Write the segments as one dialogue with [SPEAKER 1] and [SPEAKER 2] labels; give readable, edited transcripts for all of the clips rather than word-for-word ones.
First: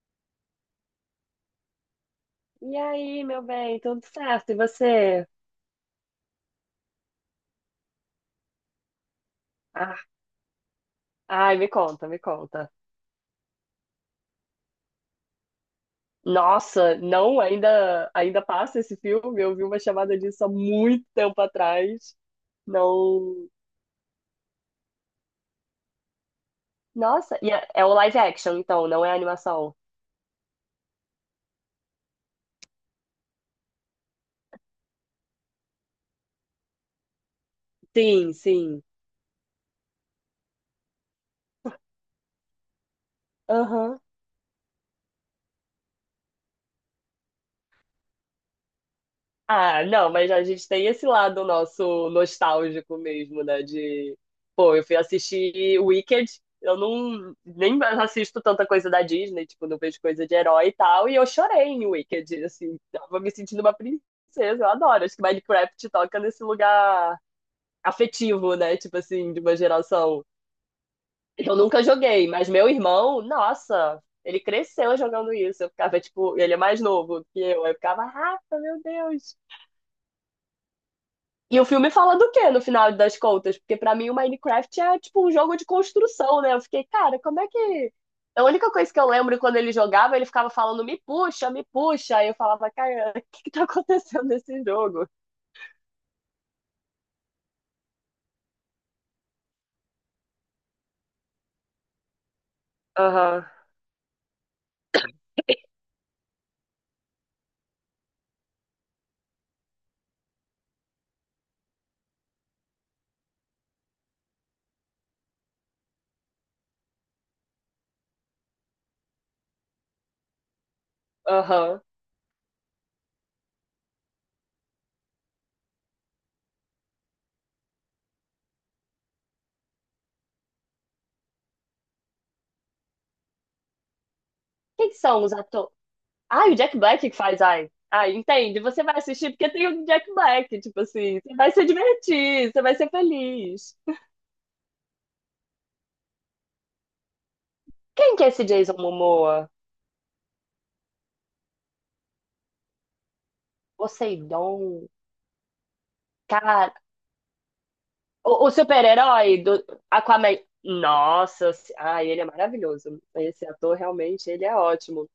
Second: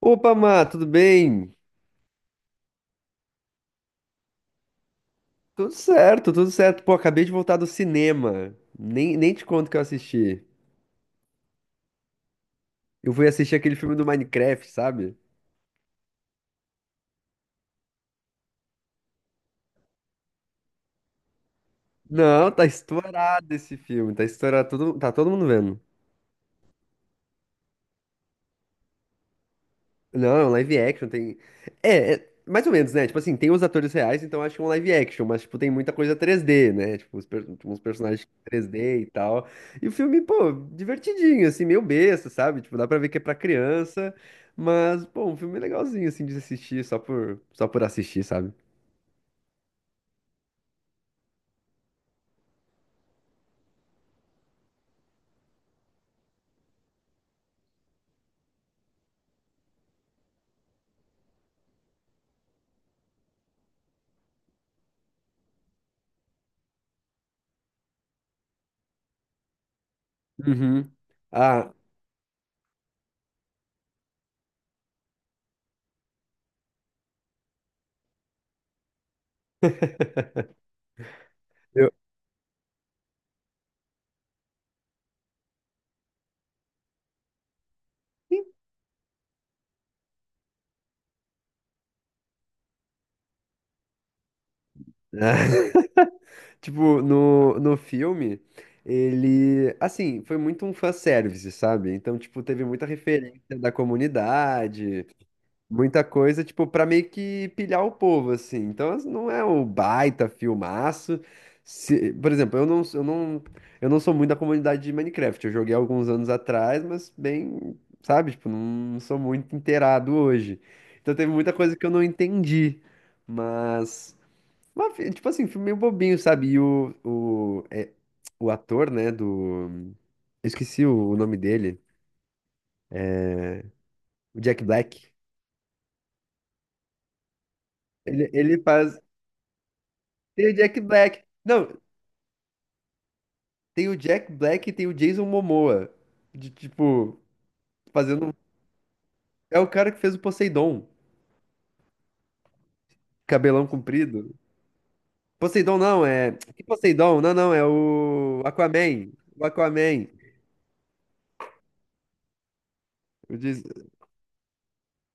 [SPEAKER 1] Opa, Má, tudo bem?
[SPEAKER 2] E aí, meu bem, tudo certo? E você?
[SPEAKER 1] Tudo certo, tudo certo. Pô, acabei de voltar do cinema. Nem te conto o que eu
[SPEAKER 2] Ah,
[SPEAKER 1] assisti.
[SPEAKER 2] ai, me conta, me conta.
[SPEAKER 1] Eu fui assistir aquele filme do Minecraft, sabe?
[SPEAKER 2] Nossa, não, ainda passa esse filme. Eu vi uma chamada disso há muito tempo atrás.
[SPEAKER 1] Não, tá
[SPEAKER 2] Não.
[SPEAKER 1] estourado esse filme, tá estourado, todo, tá todo mundo vendo.
[SPEAKER 2] Nossa, e é o live action, então, não é animação.
[SPEAKER 1] Não, é um live action, tem. É mais ou menos, né? Tipo assim, tem os atores reais, então acho que é um live action, mas, tipo, tem muita coisa 3D, né? Tipo, uns personagens
[SPEAKER 2] Sim, sim.
[SPEAKER 1] 3D e tal. E o filme, pô, divertidinho, assim, meio besta, sabe? Tipo, dá pra ver que é pra
[SPEAKER 2] Aham.
[SPEAKER 1] criança, mas, pô, um filme legalzinho, assim, de assistir, só por assistir, sabe?
[SPEAKER 2] Ah, não, mas a gente tem esse lado nosso nostálgico mesmo, né? De, pô, eu fui assistir Wicked, eu não nem mais assisto tanta coisa da Disney, tipo, não vejo coisa de herói e tal, e eu chorei em Wicked, assim, tava me sentindo uma princesa, eu adoro. Acho que Minecraft toca nesse lugar afetivo, né? Tipo assim, de uma geração.
[SPEAKER 1] Uhum.
[SPEAKER 2] Eu
[SPEAKER 1] Ah,
[SPEAKER 2] nunca joguei, mas meu irmão, nossa, ele cresceu jogando isso. Eu ficava, tipo, ele é mais novo que eu ficava, Rafa, meu Deus. E o
[SPEAKER 1] eu.
[SPEAKER 2] filme fala do quê no final das contas? Porque pra mim o Minecraft é tipo um jogo de construção, né? Eu fiquei, cara, como é que. A única coisa que eu lembro quando ele jogava, ele ficava falando me puxa, me puxa. Aí eu falava, cara, o que que tá acontecendo nesse jogo?
[SPEAKER 1] Tipo, no filme, ele, assim, foi muito um fanservice, sabe? Então, tipo, teve muita referência
[SPEAKER 2] Aham,
[SPEAKER 1] da comunidade, muita coisa, tipo, pra meio que pilhar o povo, assim. Então, não é o baita filmaço. Se, por exemplo, eu não sou muito da comunidade de Minecraft. Eu joguei alguns anos atrás, mas bem, sabe? Tipo, não sou muito inteirado hoje. Então, teve muita coisa
[SPEAKER 2] aham.
[SPEAKER 1] que eu não entendi, mas... Tipo assim, um filme meio bobinho, sabe? E o ator, né, do... Eu esqueci o nome dele. O Jack
[SPEAKER 2] Quem que
[SPEAKER 1] Black.
[SPEAKER 2] são os atores? Ah, o Jack Black que faz, ai. Ai,
[SPEAKER 1] Ele,
[SPEAKER 2] entende?
[SPEAKER 1] ele
[SPEAKER 2] Você vai
[SPEAKER 1] faz...
[SPEAKER 2] assistir porque tem o Jack
[SPEAKER 1] Tem o
[SPEAKER 2] Black,
[SPEAKER 1] Jack
[SPEAKER 2] tipo assim.
[SPEAKER 1] Black.
[SPEAKER 2] Você vai se
[SPEAKER 1] Não,
[SPEAKER 2] divertir, você vai ser feliz.
[SPEAKER 1] tem o Jack Black e tem o Jason Momoa. De, tipo,
[SPEAKER 2] Quem que é
[SPEAKER 1] fazendo...
[SPEAKER 2] esse Jason Momoa?
[SPEAKER 1] É o cara que fez o Poseidon. Cabelão comprido.
[SPEAKER 2] Poseidon.
[SPEAKER 1] Poseidon não, é... Que
[SPEAKER 2] Cara,
[SPEAKER 1] Poseidon? Não, não, é o
[SPEAKER 2] o
[SPEAKER 1] Aquaman.
[SPEAKER 2] super-herói
[SPEAKER 1] O
[SPEAKER 2] do
[SPEAKER 1] Aquaman.
[SPEAKER 2] Aquaman. Nossa, se- ai, ele é maravilhoso.
[SPEAKER 1] Eu
[SPEAKER 2] Esse ator
[SPEAKER 1] disse-
[SPEAKER 2] realmente, ele é ótimo.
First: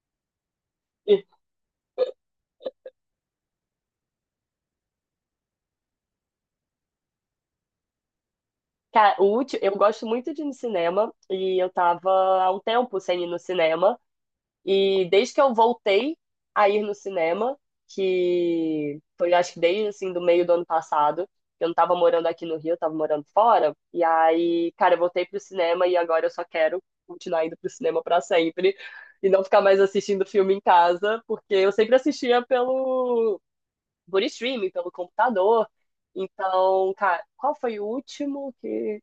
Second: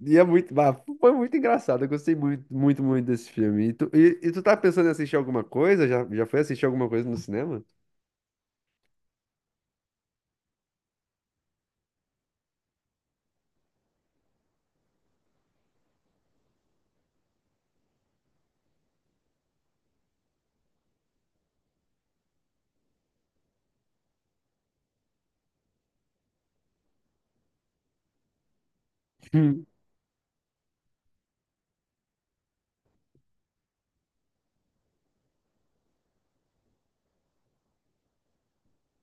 [SPEAKER 1] E é muito, ah, foi muito engraçado. Eu gostei muito, muito, muito desse filme. E tu tá pensando em assistir alguma coisa? Já foi assistir alguma coisa no cinema?
[SPEAKER 2] Cara, o último, eu gosto muito de ir no cinema e eu tava há um tempo sem ir no cinema. E desde que eu voltei a ir no cinema, que foi acho que desde assim do meio do ano passado, eu não tava morando aqui no Rio, eu tava morando fora. E aí, cara, eu voltei pro cinema e agora eu só quero continuar indo pro cinema pra sempre e não ficar
[SPEAKER 1] Hum.
[SPEAKER 2] mais assistindo filme em casa, porque eu sempre assistia pelo por streaming, pelo computador. Então, cara, qual foi o último que.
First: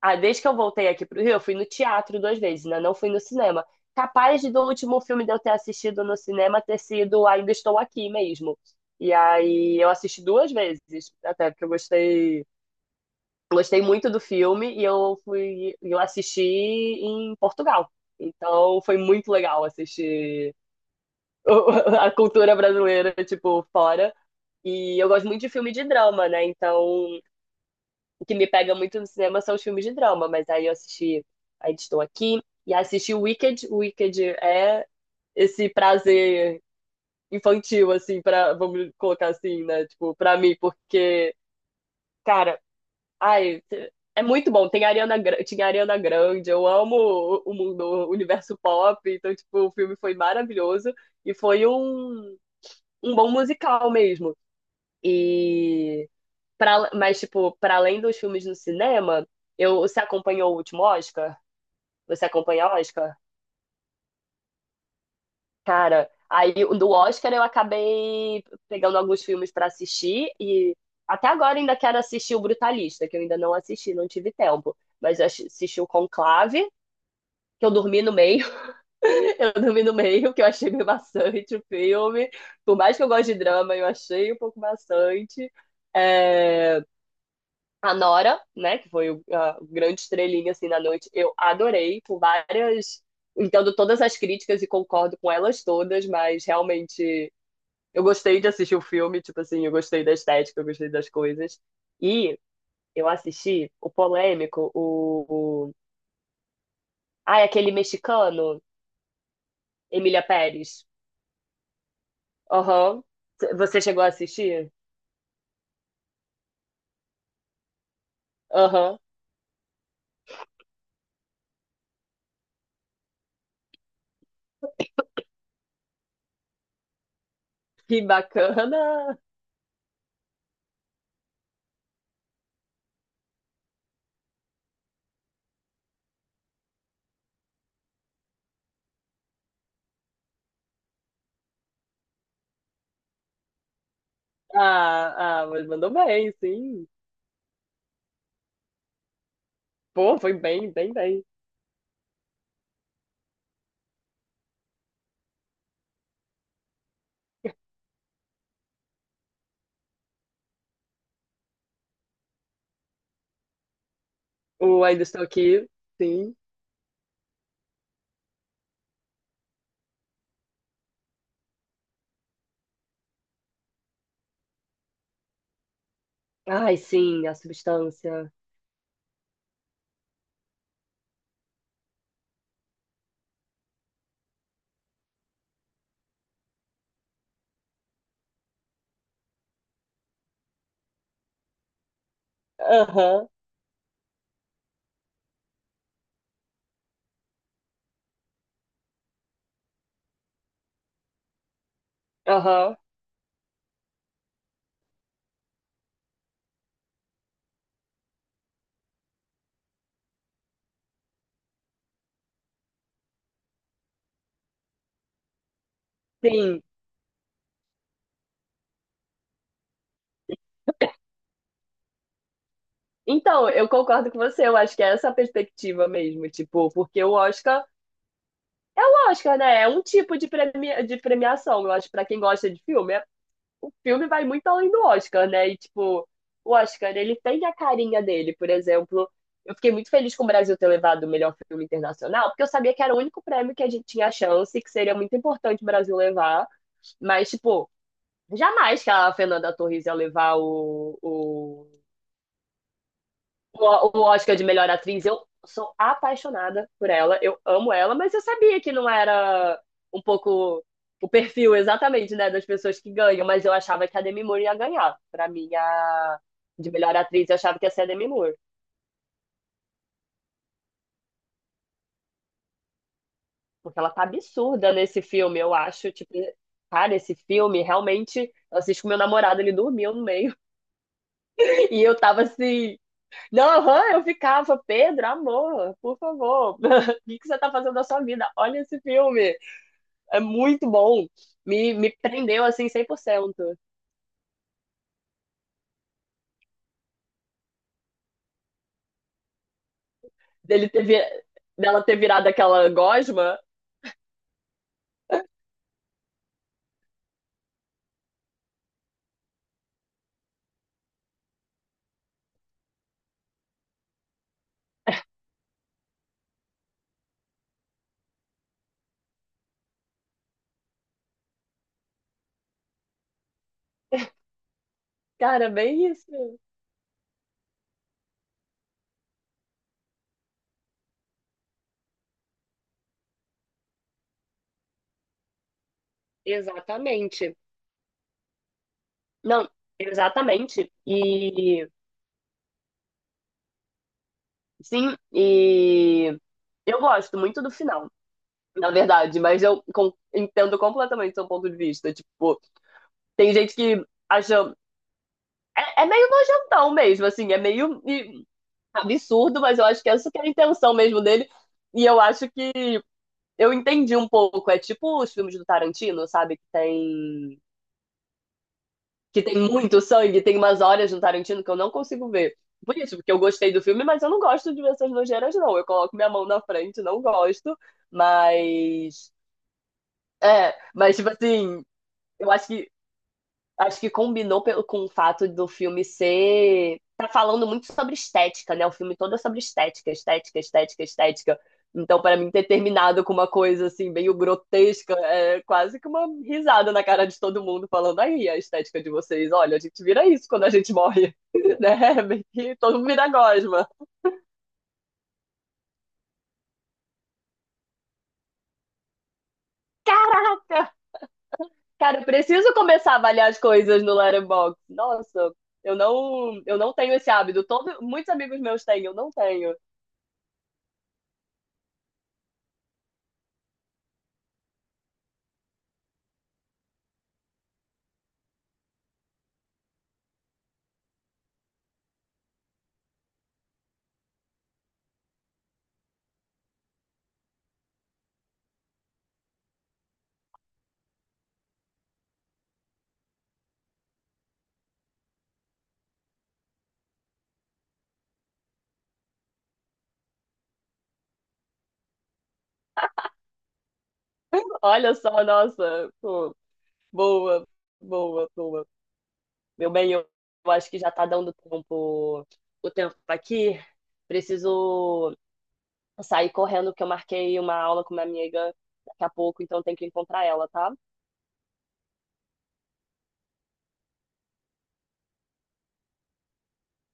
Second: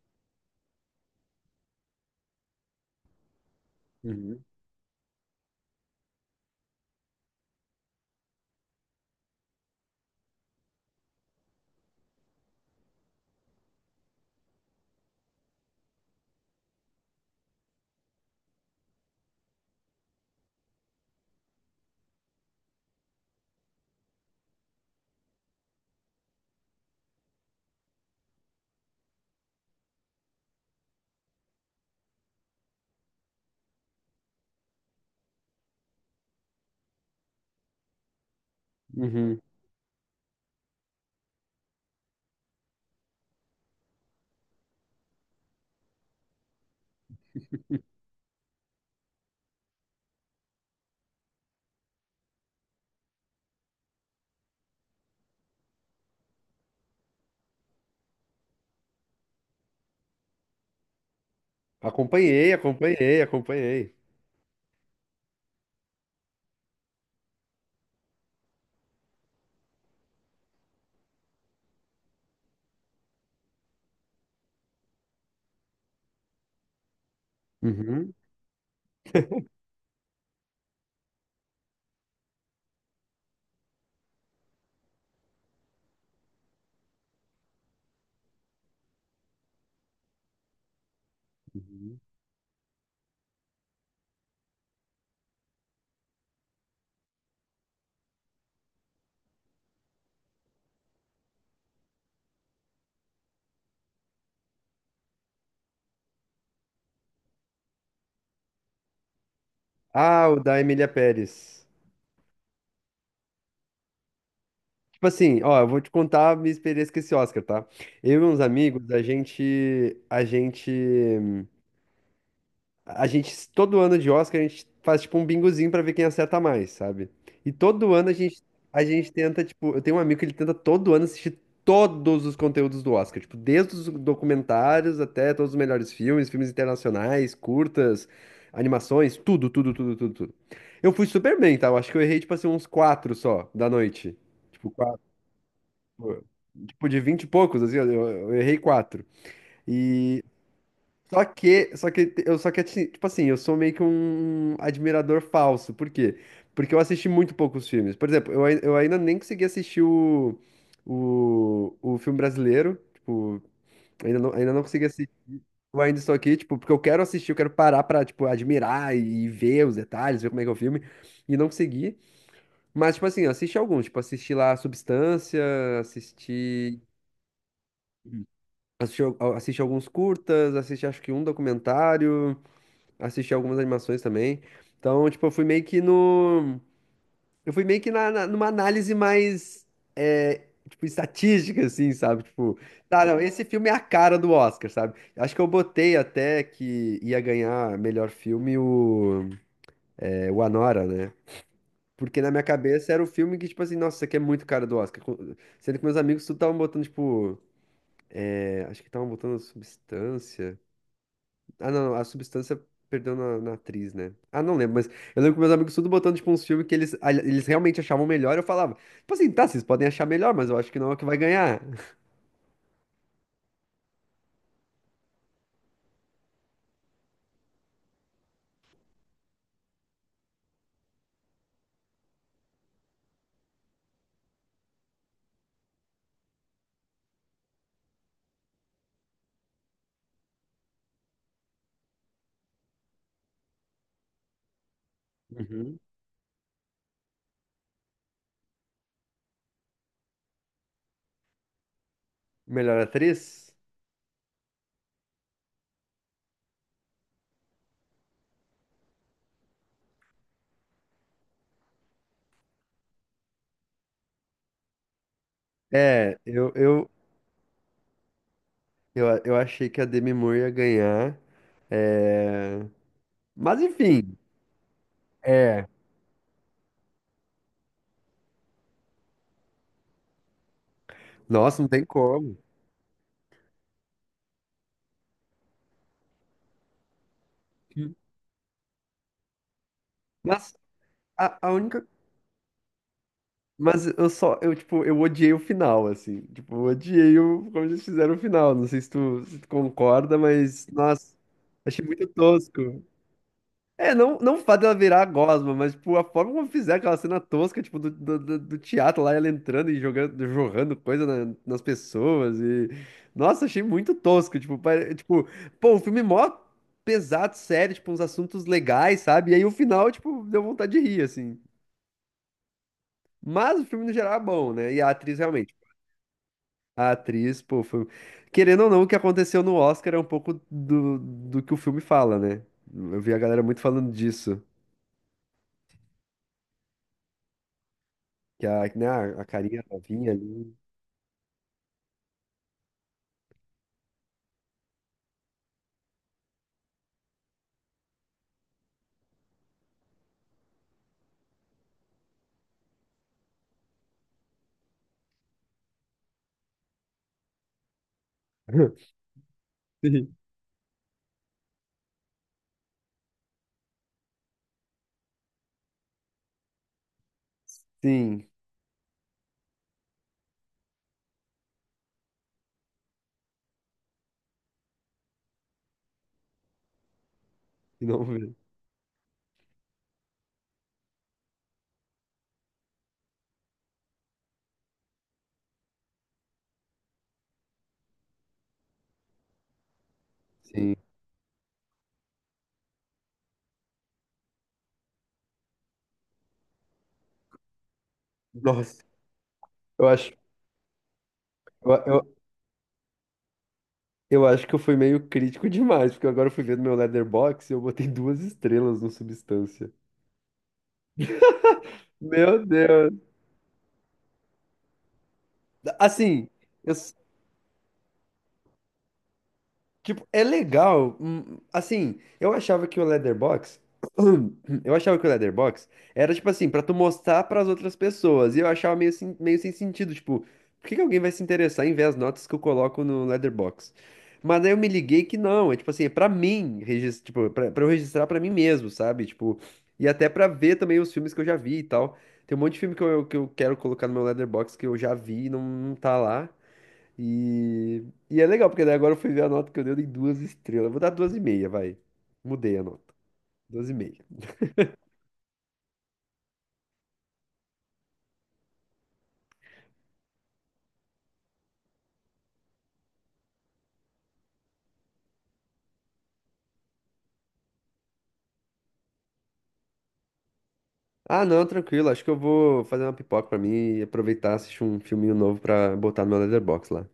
[SPEAKER 2] Ah, desde que eu voltei aqui pro Rio, eu fui no teatro duas vezes, né? Não fui no cinema. Capaz
[SPEAKER 1] Uhum.
[SPEAKER 2] de do último filme de eu ter assistido no cinema ter sido Ainda Estou Aqui mesmo. E aí eu assisti duas vezes, até porque eu gostei, gostei muito do filme e eu fui, eu assisti em Portugal. Então foi muito legal assistir a cultura brasileira, tipo, fora. E eu gosto muito de filme de drama, né? Então o que me pega muito no cinema são os filmes de drama, mas aí eu assisti Ainda Estou Aqui e assisti Wicked. Wicked é esse prazer infantil, assim, pra, vamos colocar
[SPEAKER 1] Uhum.
[SPEAKER 2] assim, né? Tipo, pra mim, porque, cara, ai, é muito bom. Tem a Ariana, Gra- tinha a Ariana Grande, eu amo o mundo, o universo pop, então, tipo, o filme foi maravilhoso e foi um, um bom musical mesmo. E pra, mas, tipo, para além dos filmes no cinema, eu, você acompanhou o último Oscar? Você
[SPEAKER 1] Acompanhei,
[SPEAKER 2] acompanha Oscar?
[SPEAKER 1] acompanhei, acompanhei.
[SPEAKER 2] Cara, aí do Oscar eu acabei pegando alguns filmes pra assistir e até agora ainda quero assistir o Brutalista, que eu ainda não assisti, não tive tempo. Mas eu assi- assisti o Conclave, que eu dormi no
[SPEAKER 1] Uhum.
[SPEAKER 2] meio, eu dormi no meio, que eu achei meio maçante o filme. Por mais que eu goste de drama, eu achei um pouco maçante. É, a Nora, né, que foi o a grande estrelinha assim na noite, eu
[SPEAKER 1] Uhum.
[SPEAKER 2] adorei por várias, entendo todas as críticas e concordo com elas todas, mas realmente eu gostei de assistir o filme, tipo assim, eu gostei da estética, eu gostei das coisas. E eu assisti o polêmico, o... ah, é aquele mexicano, Emília
[SPEAKER 1] Ah, o da Emília
[SPEAKER 2] Pérez.
[SPEAKER 1] Pérez.
[SPEAKER 2] Aham. Você chegou a assistir?
[SPEAKER 1] Tipo assim, ó, eu vou te contar a minha experiência com esse Oscar, tá? Eu e uns amigos,
[SPEAKER 2] Aham.
[SPEAKER 1] a gente, todo ano de Oscar, a gente faz tipo um bingozinho pra ver quem acerta mais, sabe? E todo
[SPEAKER 2] Que
[SPEAKER 1] ano a gente,
[SPEAKER 2] bacana.
[SPEAKER 1] a gente tenta, tipo, eu tenho um amigo que ele tenta todo ano assistir todos os conteúdos do Oscar, tipo, desde os documentários até todos os melhores filmes, filmes internacionais, curtas, animações, tudo, tudo, tudo, tudo, tudo. Eu fui super bem, tá? Eu acho que eu errei, tipo assim, uns quatro só da noite. Tipo, quatro.
[SPEAKER 2] Ah, ah, mas mandou bem, sim.
[SPEAKER 1] Tipo, de vinte e poucos, assim, eu errei quatro.
[SPEAKER 2] Pô,
[SPEAKER 1] E
[SPEAKER 2] foi bem, bem, bem.
[SPEAKER 1] só que assim, tipo assim, eu sou meio que um admirador falso. Por quê? Porque eu assisti muito poucos filmes. Por exemplo, eu ainda nem consegui assistir o filme brasileiro. Tipo, ainda não consegui
[SPEAKER 2] O Ainda
[SPEAKER 1] assistir.
[SPEAKER 2] Estou Aqui,
[SPEAKER 1] Eu ainda estou
[SPEAKER 2] sim.
[SPEAKER 1] aqui, tipo, porque eu quero assistir, eu quero parar pra, tipo, admirar e ver os detalhes, ver como é que é o filme, e não consegui. Mas, tipo assim, eu assisti alguns, tipo, assisti lá Substância,
[SPEAKER 2] Ai,
[SPEAKER 1] assisti,
[SPEAKER 2] sim, a substância.
[SPEAKER 1] assisti alguns curtas, assisti acho que um documentário. Assisti algumas animações também. Então, tipo, eu fui meio que no. Eu fui meio que numa análise mais. É, tipo, estatística, assim, sabe? Tipo, tá, não,
[SPEAKER 2] Aham,
[SPEAKER 1] esse filme é a cara do Oscar, sabe? Acho que eu botei até que ia ganhar melhor filme o Anora, né? Porque na minha
[SPEAKER 2] aham,
[SPEAKER 1] cabeça era o filme que, tipo assim, nossa, isso aqui é muito cara do Oscar. Sendo que meus amigos tudo estavam botando, tipo. É, acho que estavam botando Substância. Ah, não, a substância perdeu na atriz, né? Ah, não lembro, mas eu lembro que meus amigos tudo botando, tipo, uns
[SPEAKER 2] sim.
[SPEAKER 1] filmes que eles realmente achavam melhor, eu falava, tipo assim, tá, vocês podem achar melhor, mas eu acho que não é o que vai ganhar.
[SPEAKER 2] Então, eu concordo com você, eu acho que é essa a perspectiva mesmo, tipo, porque o Oscar, né, é um tipo de, premi- de premiação, eu acho, pra quem gosta de filme, é- o filme vai muito além do Oscar, né, e tipo, o Oscar, ele tem a carinha dele, por exemplo, eu fiquei muito feliz com o Brasil ter levado o melhor filme internacional, porque eu sabia que era o único prêmio que a gente tinha chance, que seria muito importante o
[SPEAKER 1] Uhum.
[SPEAKER 2] Brasil levar, mas, tipo, jamais que a Fernanda Torres ia levar o, o,
[SPEAKER 1] Melhor atriz?
[SPEAKER 2] o, o Oscar de melhor atriz. Eu sou apaixonada por ela, eu amo ela, mas eu sabia que não era um pouco o perfil exatamente, né, das pessoas que ganham, mas eu achava que a Demi Moore ia ganhar. Pra mim,
[SPEAKER 1] É,
[SPEAKER 2] a de melhor atriz, eu achava que ia ser a Demi Moore,
[SPEAKER 1] eu achei que a Demi Moore ia ganhar, é... mas
[SPEAKER 2] porque ela tá
[SPEAKER 1] enfim,
[SPEAKER 2] absurda nesse filme, eu
[SPEAKER 1] é,
[SPEAKER 2] acho, tipo, cara, esse filme realmente, eu assisti com meu namorado, ele dormiu no meio,
[SPEAKER 1] nossa, não
[SPEAKER 2] e
[SPEAKER 1] tem
[SPEAKER 2] eu tava
[SPEAKER 1] como.
[SPEAKER 2] assim, Não, aham, eu ficava, Pedro, amor, por favor, o que que você tá fazendo da sua vida? Olha esse filme, é
[SPEAKER 1] Mas
[SPEAKER 2] muito bom.
[SPEAKER 1] a
[SPEAKER 2] Me,
[SPEAKER 1] única...
[SPEAKER 2] me prendeu assim 100%.
[SPEAKER 1] Mas eu só, eu, tipo, eu odiei o final, assim. Tipo, eu odiei o, como eles fizeram o final. Não sei se tu, se tu concorda, mas,
[SPEAKER 2] Dele ter,
[SPEAKER 1] nossa,
[SPEAKER 2] vi-
[SPEAKER 1] achei
[SPEAKER 2] dela ter
[SPEAKER 1] muito
[SPEAKER 2] virado aquela
[SPEAKER 1] tosco.
[SPEAKER 2] gosma.
[SPEAKER 1] É, não, não o fato dela virar a gosma, mas, tipo, a forma como fizeram aquela cena tosca, tipo, do teatro lá, ela entrando e jogando, jorrando coisa nas pessoas e... Nossa, achei muito tosco, tipo, tipo, pô, o filme é mó pesado, sério, tipo, uns assuntos legais, sabe? E aí o final, tipo, deu vontade de rir, assim. Mas o filme no geral é bom, né? E a atriz
[SPEAKER 2] Cara, é
[SPEAKER 1] realmente.
[SPEAKER 2] bem isso.
[SPEAKER 1] A atriz, pô, foi... Querendo ou não, o que aconteceu no Oscar é um pouco do, do que o filme fala, né? Eu vi a galera muito falando disso.
[SPEAKER 2] Exatamente.
[SPEAKER 1] Que a, né, a
[SPEAKER 2] Não,
[SPEAKER 1] carinha novinha ali.
[SPEAKER 2] exatamente. E sim, e eu gosto muito do final, na verdade, mas eu com- entendo completamente seu ponto de vista. Tipo, tem gente que acha. É, é meio nojentão mesmo, assim, é meio e, absurdo, mas eu acho que essa
[SPEAKER 1] Sim.
[SPEAKER 2] que é a intenção mesmo dele. E eu acho que eu entendi um pouco. É tipo os filmes do Tarantino, sabe?
[SPEAKER 1] Sim,
[SPEAKER 2] Que tem muito sangue, tem umas horas no Tarantino que eu não consigo ver. Por isso, porque eu gostei do filme, mas eu não gosto de ver essas nojeiras, não. Eu coloco minha mão na frente, não gosto.
[SPEAKER 1] não vi.
[SPEAKER 2] Mas. É, mas tipo assim, eu acho que. Acho que combinou pelo- com o fato do filme ser. Tá falando muito sobre estética, né? O filme todo é sobre estética, estética,
[SPEAKER 1] Sim.
[SPEAKER 2] estética, estética. Então, pra mim, ter terminado com uma coisa assim, meio grotesca, é quase que uma risada na cara de todo mundo, falando aí a estética
[SPEAKER 1] Nossa,
[SPEAKER 2] de vocês. Olha, a gente
[SPEAKER 1] eu
[SPEAKER 2] vira
[SPEAKER 1] acho,
[SPEAKER 2] isso quando a gente morre,
[SPEAKER 1] eu,
[SPEAKER 2] né?
[SPEAKER 1] eu,
[SPEAKER 2] Meio que todo mundo vira gosma.
[SPEAKER 1] eu acho que eu fui meio crítico demais, porque agora eu fui ver no meu Letterboxd e eu botei duas estrelas no Substância.
[SPEAKER 2] Caraca! Cara, eu
[SPEAKER 1] Meu
[SPEAKER 2] preciso começar a
[SPEAKER 1] Deus.
[SPEAKER 2] avaliar as coisas no Letterboxd. Nossa,
[SPEAKER 1] Assim,
[SPEAKER 2] eu não
[SPEAKER 1] eu,
[SPEAKER 2] tenho esse hábito. Todo, muitos amigos meus têm, eu não tenho.
[SPEAKER 1] tipo, é legal. Hum, assim, eu achava que o Leatherbox. Eu achava que o Leatherbox era, tipo assim, pra tu mostrar pras outras pessoas. E eu achava meio, meio sem sentido. Tipo, por que que alguém vai se interessar em ver as notas que eu coloco no Leatherbox? Mas aí eu me liguei que não. É, tipo assim, é pra mim, pra eu registrar pra mim mesmo, sabe? Tipo, e até pra ver também os filmes que eu já vi e tal. Tem um monte de filme que que eu quero colocar no meu Leatherbox que eu já vi e não, não tá lá. E, e é legal, porque daí agora eu fui ver a nota que eu dei duas estrelas. Eu vou dar duas e meia, vai. Mudei a nota. Duas e meia.
[SPEAKER 2] Olha só, nossa, pô, boa, boa, boa. Meu bem, eu acho que já tá dando tempo, o tempo tá aqui. Preciso sair correndo, porque eu marquei uma aula com uma amiga daqui a pouco, então tenho que encontrar ela, tá?
[SPEAKER 1] Ah, não, tranquilo. Acho que eu vou fazer uma pipoca pra mim e aproveitar, e assistir um filminho novo pra botar no meu Letterboxd lá.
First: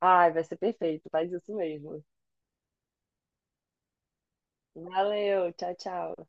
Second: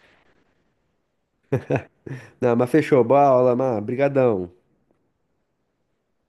[SPEAKER 2] Ai, vai ser perfeito, faz isso mesmo.
[SPEAKER 1] Não, mas fechou. Boa aula, Mar. Brigadão.
[SPEAKER 2] Valeu, tchau, tchau.